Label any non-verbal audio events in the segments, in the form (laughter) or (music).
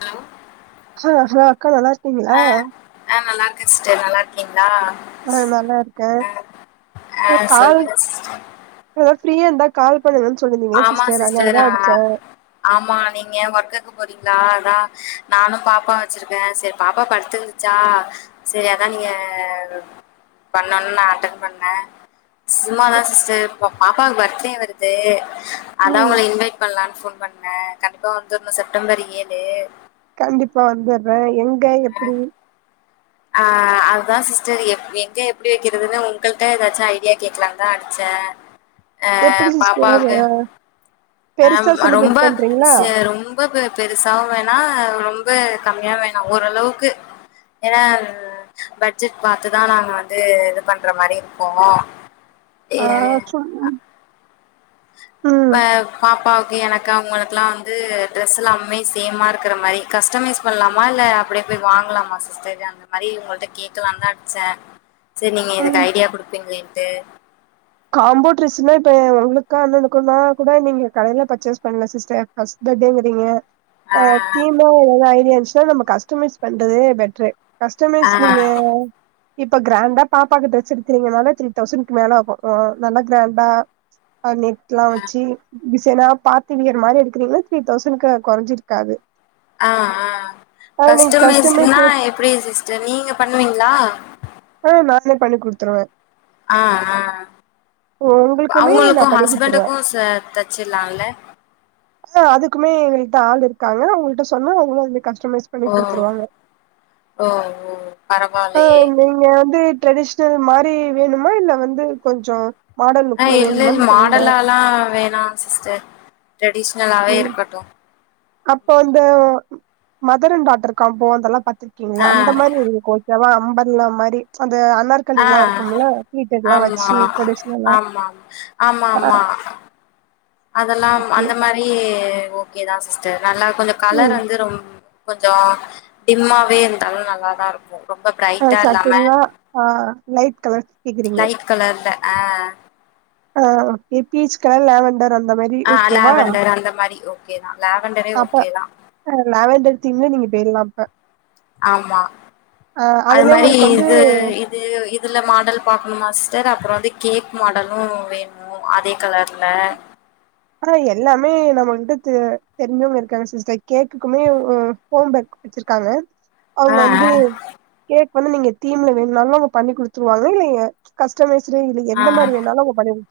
Hello (unintelligible) அ அ நல்லாருக்கே sister நல்லாருக்கீங்களா அ நல்லாருக்கே ஆ கால் சொல்லுங்க சிஸ்டர் அதா ஃப்ரீயா இருந்தா கால் பண்ணுங்கன்னு சொல்லிருந்தீங்களே ஆமா சிஸ்டர் அதனால தா ஆ அடிச்சே ஆமா நீங்க ஒர்க்குக்கு போறீங்களா அதா நானு பாப்பா வச்சிருக்கே சரி பாப்பா படுத்து ச்சா சரி அதா நீங்க பண்ணனு நா அட்டன் பண்ணே சும்மாதா சிஸ்டர் இப்ப பாப்பாவுக்கு பர்த்டே வருது அதா ம் ஒங்கள இன்வைட் பண்லான்னு போன் பண்ணே கண்டிப்பா வந்துரணு செப்டம்பர் ஏழு கண்டிப்பா வந்துர்றே எங்க எப்டி அ அதுதா சிஸ்டர் எப் எங்க எப்டி வக்கிறதுன்னு உங்கள்ட்ட ஏதாச்சு ஐடியா கேக்கலான்னு தான் அடிச்சே அ எப்டி சிஸ்டர் பாப்பாவுக்கு அ பெருசா அ செலிப்ரேட் ரொம்ப பண்றீங்களா ச ரொ ரொம்ப பெ பெருசாவு வேணா ரொம்ப கம்மியா வேணா ஓரளவுக்கு ஏன்னா பட்ஜெட் பாத்துதா நாங்க வந்து இது பண்ற மாரி இருப்போ அ சும் ம் இப்ப பாப்பாவுக்கு எனக்கு அவங்களுக்கெல்லா வந்து ட்ரெஸ் எல்லாம்மே சேமா இருக்கற மாரி கஸ்டமைஸ் பண்ணலாமா இல்ல அப்டியே போய் வாங்கலாமா சிஸ்டர் அந்த மாரி ஒங்கள்ட்ட கேக்கலா தா அடிச்சே சேரி நீங்க இதுக்கு ம் ஐடியா குடுப்பீங்களேன்ட்டு காம்போ ட்ரெஸ்னா இப்ப உங்களுக்கா அண்ணனுக்கும்னா கூட நீங்க கடையில பர்ச்சேஸ் பண்ணுங்க சிஸ்டர் (unintelligible) அ தீமே ஏதாது ஐடியா இருந்துச்சுன்னா நம்ம கஸ்டமைஸ் பண்றதே பெட்ரு கஸ்டமைஸ் நீங்க இப்ப கிராண்டா பாப்பாக்கு ட்ரெஸ் எடுத்தீங்கனால த்ரீ தௌசண்ட்க்கு மேலே ஆகு அ நல்ல கிராண்ட்டா அ நெக்லா வச்சி டிசைன்னா பாத்து வியர் மாரி எடுக்கறீங்கன்னா த்ரீ தௌசண்ட்க்கு கொறஞ்சி இருக்காது அ அ கஸ்டமைஸ் கஸ்டமைஸ்க்னா எப்டி சிஸ்டர் நீங்க பண்ணுவீங்களா ஓ நானே பண்ணி குடுத்துருவே ஆ ஆ உங்களுக்குமே நா அவுங்களுக்கு பண்ணி குடுத்துருவே ஹஸ்பண்டுக்கு சே தெச்சிர்லால்ல ஆ அதுக்குமே எங்ககிட்ட ஆள் இருக்காங்க அவங்கள்ட்ட சொன்னா அவங் வந்து கஸ்டமைஷ் ஓ ஓ ஓ ஆ பரவாலையே நீங்க வந்து ட்ரெடிஷ்னல் மாரி வேணுமா இல்ல வந்து கொஞ்சோ மாடன் ஆ லுக்ல இல்லல் வேணுமான்னு சொல்லுங்க மாடலாலா வேணா சிஸ்டர் ட்ரெடிஷ்னலாவே ம் இருக்கட்டு அப்போ வந்து மதர் அண்ட் டாட்டர் காம்போ அதெல்லா பாத்திருக்கீங்ளே அந்த ஆ மாரி உங்களுக் ஓகேவா அம்பர்லா மாரி அந்த அனார் ஆ கலில்லா இருக்கும்ல ஃப்ளீட்டெட்லா ஆமா வச்சு ட்ரெடிஷ்னலா ஆமாம் ஆ ஆமாமா. அதெல்லாம் ஓகே அந்த மாரி ஓகேதா சிஸ்டர் நல்லா கொஞ்சோ கலர் ம் வந்து ரொம் கொஞ்சோ டிம்மாவே இர்ந்தாலு நல்லாதா இருக்கு ரொம்ப ஆ ப்ரைட்டா இல்லாம சட்டில்லா ஆ லைட் கலர் கேக்குறீங்க லைட் கலர்ல ஆ ஆ அ பீச் கலர், லேவண்டர் அந்த மாரி ஆ ஓகேவா லேவண்டர் அந்த மாரி ஓகேதா லேவண்டரே அப்ப ஓகேதா ஆ லேவண்டர் தீமே நீங்க போய்ர்லா அப்ப ஆமா ஆ அது அதுலயே மாரி உங்களுக்கு வந்து இது இப் இது இதுல மாடல் பாக்கணுமா சி்ஸ்டர் அப்றோ வந்து கேக் மாடலு வே ணு அதே கலர்ல அ எல்லாமே நம்மகிட்ட து தெரிஞ்சவுங்க இருக்காங்க சிஸ்டர் கேக்குக்குமே ம் ஹோம் பேக் வெச்சிர்க்காங்க அவுங்க ஆ ஆ வந்து கேக் வந்து நீங்க தீம்ல வேண்னாலு அவுங்க பண்ணி குடுத்துருவாங்ளா இல்ல கஸ்டமைஸ்டு இல்ல எந்த ஆ. மாரி வேண்னாலு அவுங்க பண்ணி குடு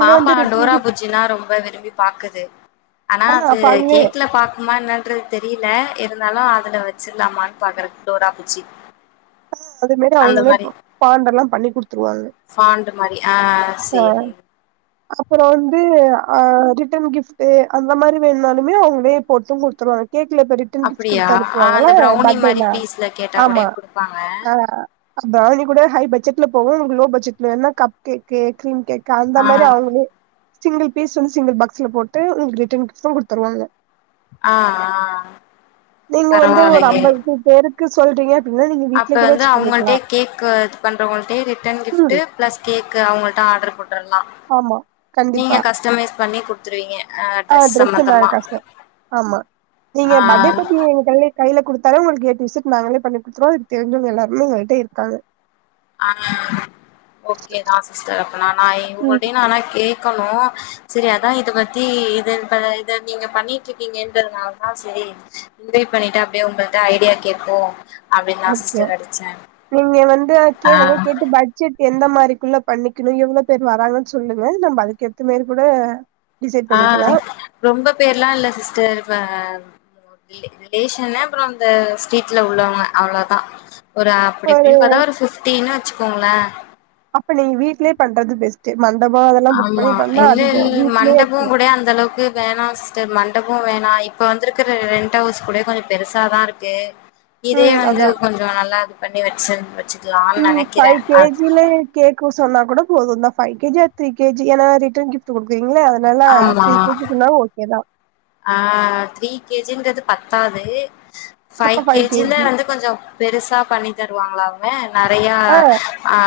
பாப்பா டோரா பூஜ்ஜினா ரொம்ப விரும்பி பாக்குது ஆனா ஆ அது அப்ப அதுவே கேக்ல பாக்குமா என்னன்றது தெரியில இருந்தாலு அதுல வெச்சிர்லாமான் பாக்கறே டோரா பூஜ்ஜி அ அது மாரி அவுங்ளே ப பாண்டெல்லா பண்ணி குடுத்துருவாங்க ஃபாண்டு மாரி ஆ சேரி அப்பறோ வந்து அ ரிட்டன் கிஃப்ட்டு அந்த மாரி வேண்னாலுமே அவுங்ளே போட்டு குடுத்துருவாங் கேக்ல பெரிப் அப்பிடியா ஆ அந்த ப்ரவுனி மாரி பீஸ்ல கேட்டா ஆமா கூடயு குடுப்பாங்க ஆ அ ப்ரவுனி கூட ஹை பட்ஜெட்ல போவு உங்ளுக் லோ பட்ஜெட்ல வேண்னா கப் கேக்கு, க்ரீம் கேக் கு அந்த ஆ மாரி அவுங்ளே சிங்கிள் பீஸ் வந்து சிங்கிள் பாக்ஸ்ல போட்டு உங்ளுக்கு ரிட்டன் கிஃப்ட்டு குடுத்துருவாங்க ஆ ஆ நீங்க வந்து ஒரு பரவால்லயே அம்பது, நூர் பேருக் க்கு சொல்றீங்க அப்பிட்ன்னா நீங்க அப்ப வீட்லயே கூட வந்து வச்சு பண்ணிக்கலா அவங்கள்ட்டே கேக்கு இது பண்றவங்கள்ட்டே ரிட்டன் ம் கிஃப்ட்டு ப்ளஸ் கேக்கு அவங்கள்ட்ட ஆட்ரு போட்றலா ஆமா நீங்க கண்டிப்பா கஸ்டமைஸ் பண்ணி குட்த்துருவீங்க ஆ ட்ரஸ் ட்ரெஸ் எல்லா சம்மந்தமா காசு ஆமா நீங்க பர்டே பார்ட்டி எங்க (unintelligible) லே கைல குடுத்தாலே உங்கள்க்கு ஏ டு ஜெட் நாங்ளே பண்ணி குடுத்துருவோ இது தெரிஞ்சவ்ங்க எல்லாருமே எங்ககிட்ட இருக்காங்க ஆ ஓகேதா சிஸ்டர் அப்ப நா நா ம் இவுங்கள்ட்டயு நா ஆனா கேக்கணு செரி அதா இது பத்தி இது ப இத நீங்க பண்ணிட்ருக்கீங்கன்றதுனால தா செரி முடிவு பண்ணிட்டு அப்டியே உங்கள்ட்ட ஐடியா கேப்போ அப்டின்தா ஓகே சிஸ்டர் அடிச்சே நீங்க வந்து ஆ கேளுங்க கேட்டு பட் ஜெட் எந்த மாரிக்குள்ள பண்ணிக்கணு எவ்வளோ பேர் வராங்கன் சொல்லுங்க நம்ம அதுக்கு ஏத்த மாரி கூட டிசைட் ஆ பண்ணிக்கலா ரொம்ப பேர்லா இல்ல சிஸ்டர் இப்ப ஒ ரிலே ரிலேஷன்லா அப்ற இந்த ஸட்ரீட்ல உள்ளவ்ங்க அவ்ளோதா ஒரு அப்டி இப்டின் கூட ஒரு ஃபிஃப்டின்னு வச்சுக்கோங்களே அப்ப நீங்க வீட்லே பண்றது பெஸ் ட்டு மண்டப அதெல் ஆமா இல்லல்ல மண்டப கூட அந்த அளவுக்கு வேணா சிஸ் ஸ்டர் மண்டபோ வேணா இப்ப வந்திருக்கிற ரெண்ட் ஹவுஸ் கூட கொஞ்ச பெருசாதா இருக்கு இதே ம் வந்து அதா கொஞ்ச நல்லா இது பண்ணி வச்சிருந்து வச்சு வச்சுக்கலான்னு ம் நெனைக்கிறே ஃபைவ் கே அது ஜி லே கேக்கு சொன்னா கூட போதந்தா five K G or three K G ஏனா ரிட்டன் கிஃப்ட் குடுக்குறீங்கல நல்லா ஆமா த்ரீ கே ஜி க்குன்னாலு ஓகே தா ஆ த்ரீ கே ஜி ன்றது பத்தாது அப்ப ஃபைவ் கே ஜி ல கேஜி வந்து கொஞ்ச பெருசா பண்ணி தருவாங்களாங்க நெறையா ஆ ஆ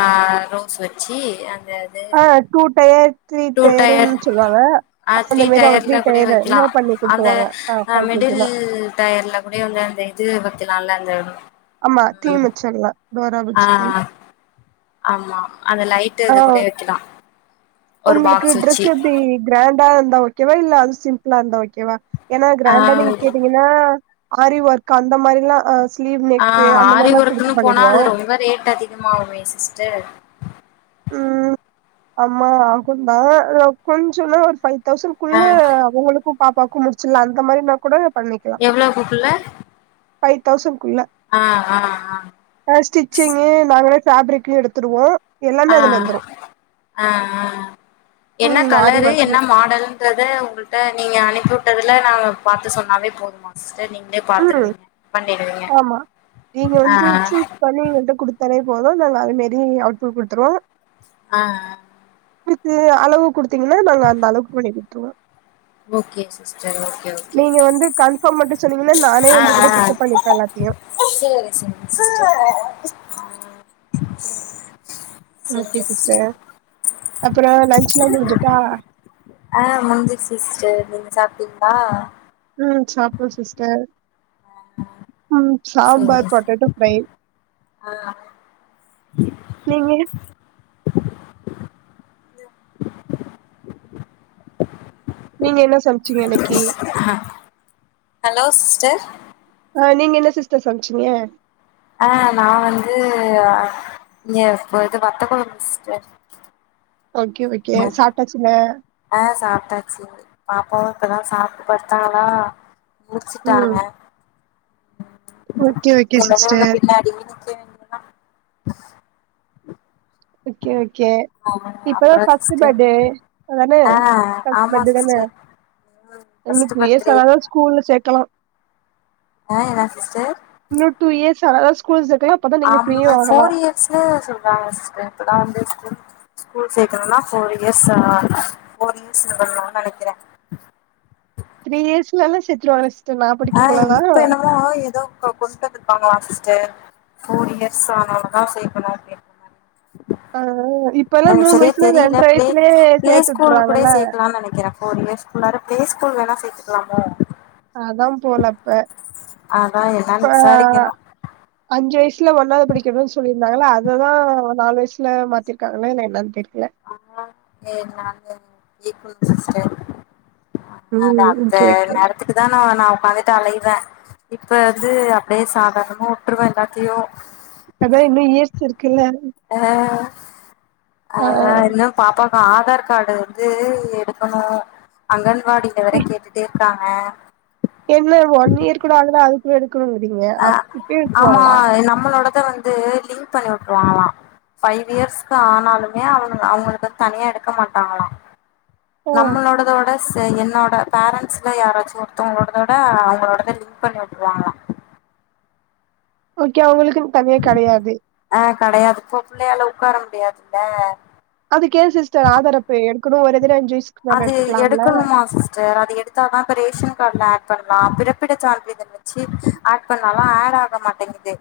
ரோஸ் வெச்சு அந்த இது ஆ two tiers three two tier டயருன் சொல்லுவாங்க ஆ அந்த த்ரீ மாரி அவங்க டயர்ல த்ரீ டயருல இன்ன பண்ணி குடுத்துருவாங்க ஆ ஆ ஃபைவ் மிடில் கேஜினா டயர்ல கூட வந்து அந்த இது வக்கெலால அந்த ஆமா டீ மிச்சர்லா ஆ ஆமா அந்த லைட்டு அது கூடயே வெக்கலா ஒங்களுக்கு ட்ரெஸ் எப்டி கிராண்டா இருந்தா ஓகேவா இல்ல அது சிம்பிளா இருந்தா ஓகேவா ஏனா ஆ கிராண்டா நீங்க கேட்டீங்கனா ஆரி ஒர்க் அந்த மாரிலா ஆ ச ஆ ஆரி ஒர்க்குன்னு போனா அது ரொம்ப ரேட் அதிகமாவுமே சிஸ்டர் ம் ஆமா ஆகுந்தா நா கொஞ்சமா ஒரு ஃபைவ் தௌசண்ட்க்குள்ள ஒங்களுக்கு பாப்பாவுக்கு முடிச்சிட்லா அந்த மாரினா கூட பண்ணிக்கலா எவ்வளவுக்குள்ள ஃபைவ் தௌசண்ட்க்குள்ள ஆ ஆ ஆ அ ஸ்டிச்சிங்கு நாங்களே ஃபேப்ரிக்கு எடுத்துருவோ எல்லாமே ஆ அதுல வந்துரு ஆ ஆ என்ன ம் ஆரி கலரு என்ன ஒர்க்குமே மாடல் ன்றத உங்கள்ட்ட நீங்க அனுப்பி வுட்டதுல நாங்க பாத்து சொன்னாவே போதுமா சிஸ்டர் நீங்க ம் ஆமா நீங்க வந்து ஆ சூஸ் பண்ணி எங்கள்ட்ட குடுத் தாலே போது நாங்க அது மாரி அவுட்புட் குடுத்துருவோ ஆ ஆ வித்து அளவு குடுத்தீங்கனா நாங்க அந்த அளவுக்கு பண்ணி குடுத்துருவோ ஓகே சிஸ்டர் ஓகே ஓக் நீங்க வந்து கன்ஃபார்ம் மட்டு சொன்னீங்கனா நானே ஆ வந்து கூட பிக்கப் பண்ணிருப்பே எல்லாத்தையு சேரி சேரிங்க சிஸ்டர் ஓகே சிஸ்டர் அப்பற லஞ்ச்சுலா முடிஞ்சிட்டா ஆ முடிஞ்சிருச்சு சிஸ்டர் நீங்க சாப்ட்டீங்ளா ம் சாப்ட்டோ சிஸ்டர் ம் சேரி சாம்பார் சிஸ்டர் பொட்டேட்டோ ஃப்ரை நீங்க நீங்க என்ன சம் ஹலோ சிஸ்டர் ஆ நீங்க என்ன சிஸ்டர் சமச்சீங்க ஆ நா வந்து எ (unintelligible) வத்த கொழம்பு சிஸ்டர் ஓகே ஓகே சாப்டாச்சா இல்ல ஆ சாப்டாச்சு பாப்பாவு இப்பதா சாப்புட்டு படுத்தாளா ம் முடுச்சுட்டாங்க ஓகே ஓகே இல்லனா அங்க சிஸ்டர் பின்னாடி இடிக்கு ஓகே ஓகே ஆ இப்பதா அப்றோ ஃபஸ்ட்டு சிஸ்டர் போட்டே அதானே ஆ ஃபஸ்ட் ஆமா போட்டே தான சிஸ்டர் ம் இவளுக்கு ஃபஸ்ட்டு த்ரீ இயர்ஸ் பர்த்டே ஆனாதா ஸ்கூல்ல சேக்கலா ஆ என்ன சிஸ்டர் இன்னு டூ இயர்ஸ் ஆனாதா ஸ்கூல் சேக்கலா அப்பதா நீங்க ஃப்ரீயு ஆகலா ஸ்சா சொல்றாங்க சிஸ்டர் இப்பதா வந்துருச்சு ஸ்கூல் சேக்கணுன்னா ஃபோர் இயர்ஸ்ஸா ஃபோர் இயர்ஸ் இது பண்ணனுன் நெனைக்கிற த்ரீ இயர்ஸ் எல்லா சேத்துருவாங்க சிஸ் ஆ இப்ப என்னமோ எதோ இப்போ கொண்டு வந்துருக்காங்களா சிஸ்டர் ஃபோர் இயர்ஸ் ஆனாதா சேக்கணு அப்டின் ஆ இப் எனக்கு செரியா தெரியல பிளே பிளே சேத்து ஸ்கூல் கூடே விட்டுறாங்கல்ல சேக்கலான் நெனைக்கிற ஃபோர் இயர்ஸ் குள்ளார பிளே ஸ்கூல் வேணா சேத்துக்கலாமோ அதாம் போல அப்ப அதா இப்ப என்னன்னு விசாரிக்கணு அஞ்சு வயிசுல ஒன்னாவது படிக்கணுன் சொல்லிருந்தாங்கள அதுதா நாலு வயிசுல மாத்திருக்காங்களா இல்ல என்னன் தெரியல ஆ (inaudible) இக்குங் சிஸ்டர் ஆ அத ம் அந்த ஓகே ஓகே நேரத் த்துட்டுதா நா நா உக்காந்துட்டு அழைவ இப்ப வந்து அப்பயே சாதாரணமா உட்டுருவ எல்லாத்தையு அதா இன்னு இயர்ஸ் இருக்குல்ல ஆ ஆ இன்னு பாப்பாவுக்கு ஆதார் காடு வந்து எடுக்கணு அதான் வாடில வேற கேட்டுட்டே இருக்காங்க என்ன ஒன் இயர் கூட ஆகல அது குள்ள எடுக்கணுங்கிறீங்க அப் இப்பயே எடுக்குவாங்களா எ நம்மளோட இதுல வந்து லிங்க் பண்ணி உட்டுருவாங்களா ஃபைவ் இயர்ஸ்க்கு ஆனாலுமே அவங்க அவங்களுக்கு தனியா எடுக்க மாட்டாங்களா ஆ நம்மளோட தோடஸ் என்னோட பேரண்ட்ஸ்ல யாராச்சு ஒருத்தவங்களோடதோட அவங்களோடத லிங்க் பண்ணி உட்டுருவாங்களா ஓகே அவங்களுக்குன் தனியா கெடையாது ஆ கெடையாது இப்போ புள்ளையால உக்கார முடியாதுல்ல அதுக்கு ஏ சிஸ்டர் ஆதார் அப்ப எடுக்குனு ஒரு தடவ அஞ்சு வயிஸ் அது எடுக்கணுமா சிஸ்டர் அது எடு த்தாதா இப்ப ரேஷன் காடுல ஏட் பண்லா பிறப்பிட சான்றிதழ் வெச்சு ஏட் பண்ணாலா ஏடு ஆக மாட்டேங்குது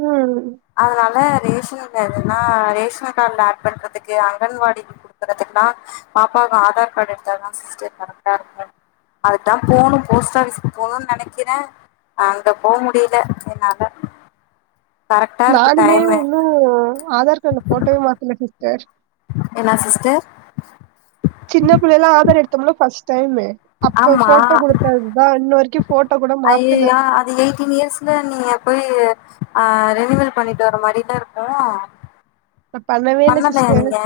ம் அதனால ரேஷன்னுதுலதா ரேஷன் காடுல ஏட் பண்றதுக்கு அங்கன்வாடி குடுக்கறதுக்கெல்லா பாப்பாவ ஆதார் காடு எடுத்தாதா சிஸ்டர் கரெக்டா இருக்கு அதுக்குதாம் போனும் போஸ்ட் ஆஃபிஸ்க்கு போனுன் நெனைக்கிற அங்க போ முடில என்னால நானுமே இன்னு ஆதார் காடுல போட்டோவே மாத்துல சிஸ்டர் என்ன சிஸ்டர் சின்ன புள்ளைல்லா ஆதார் எடுத்தோம்ல ஃபர்ஸ்ட் டைமு அப்போ போட்டோ ஆமாம் குடுத்ததுதா இன்ன வரைக்கு போட்டோ கூட மாத்தல ஐயோ அது எய் டீன் இயர்ஸ்ல நீங்க போய் அ ரெனிவல் பண்ணிட்டு வர மாரிதா இருக்கு நா பண்ணவே இல்ல பண்ணலைய சிஸ்டர் நீங்க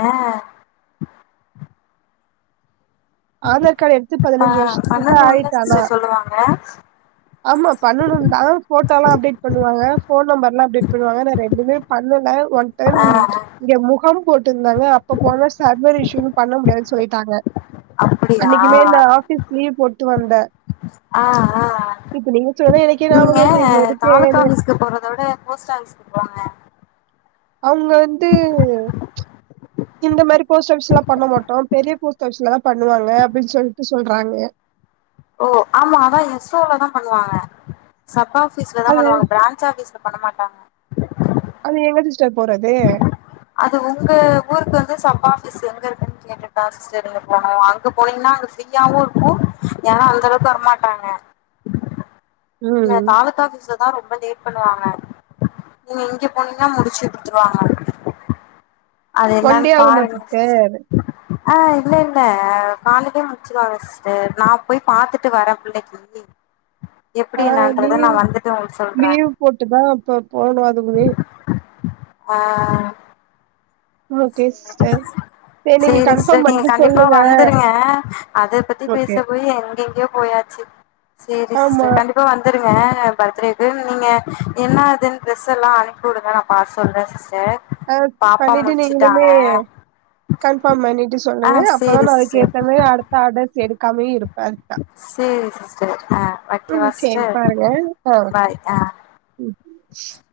ஆதார் கார்டு எடுத்து ப பதினஞ்சு வருஷத்துக்கிட்ட பண்ணணும்ல ஆயிட்டானா சிஸ்டர் சொல்லுவாங்க ஆமா பண்ணணுன்னு தா போட்டோ எல்லா அப்டேட் பண்ணுவாங்க போன் நம்பர் லா அப்டேட் பண்ணுவாங்க நா ரெண்டுமே பண்ணல ஒன் டைம் ஆ அ இங்க முகாம் போட்டுருந்தாங்க அப்ப போனா சர்வர் இஷீயுஸ்ன்னு பண்ண முடியாது சொல்லிட்டாங்க அப்படியா அன்னைக்குமே நா ஆபீஸ் லீவ் போட்டு வந்தே ஆ ஆ சொன்னா எனக்கே நீங்க ஞாபகம் வருது இவ்ளோ தாலுக் இருக்கேன்னு ஆபீஸ்க்கு போறத விட போஸ்ட்டாபிஸ்க்கு போங்க அவ்ங்க வந்து இந்த மாரி போஸ்ட் ஆபிஸ் லா பண்ண மாட்டோ பெரிய போஸ்ட் ஆபிஸ்லத பண்ணுவாங்க அப்டின்னு சொல்லிட்டு சொல்றாங்க ஓ ஆமா அதா எஸ் ஓல தா பண்ணுவாங்க சப் ஆபீஸ்ல தா அது பண்ணுவாங்க பிராஞ்ச் ஆபீஸ்ல பண்ண மாட்டாங்க அது எங்க சிஸ்டர் போறது அது உங்க ஊருக்கு வந்து சப் ஆபிஸ் எங்க இருக்குன்னு கேட்டுதா சிஸ்டர் நீங்க போனு அங்க போனீங்னா ப்ரீயாவு இருக்கு யேனா அந்த அளவுக்கு வரமாட்டாங்க (inaudible) இல்ல தாலுக்கா ஆபீஸ்ல தா ரொம்ப லேட் பண்ணுவாங்க நீங்க இங்க போனீங்கன்னா முடிச்சு த்துருவாங்க அது ஒன் என்னனு டே ஆகுமா பாருங்க பஸ் சிஸ்டர் ஆ இல்ல இல்ல காலைலே முச்சுருவாங்க சிஸ்டர் நா போய் பாத்துட்டு வரே பிள்ளைக்கி எப்புடி என்னான்றத நா வந்துட்டு உங்களுக்கு சொல்ற போட்டு தா ப்ப போணோ அதுக்குனே ஆ ஓகே சிஸ்டர் சரி நீங்க சேரி கன்ஃபார்ம் சிஸ்டர் நீங்க பண்ணிட்டு கண்டிப்பா சொல்லுங்க வந்துருங்க அத பத்தி பேச ஓகே போயி எங்கெங்கயோ போயாச் சி சேரி ஆமா சிஸ்டர் கண்டிப்பா வந் துருங்க பர்த்டேக்கு நீங்க என்னாதுன்னு ட்ரெஸ் எல்லா அனுப்பி விடுங்க நா பாத் சொல்றே சிஸ்டர் ஆ பாப்பா பண்ணிட்டு நீங்ளே மே முழிச்சுட்டாங்க கன்ஃபாம் பண்ணிட்டு ஆ சொல்லுங்க அப்பதா சேரி நா சிஸ்டர் அதுக்கேத்த மாரி அடுத்த ஆடர்ஸ் எடுக்காமே இரு அத்தா சேரி சிஸ்டர் ஆ வைக்கவா ம் சேரி சிஸ்டர் பாருங்க ஆ ஓகே பாய் ஆ ம்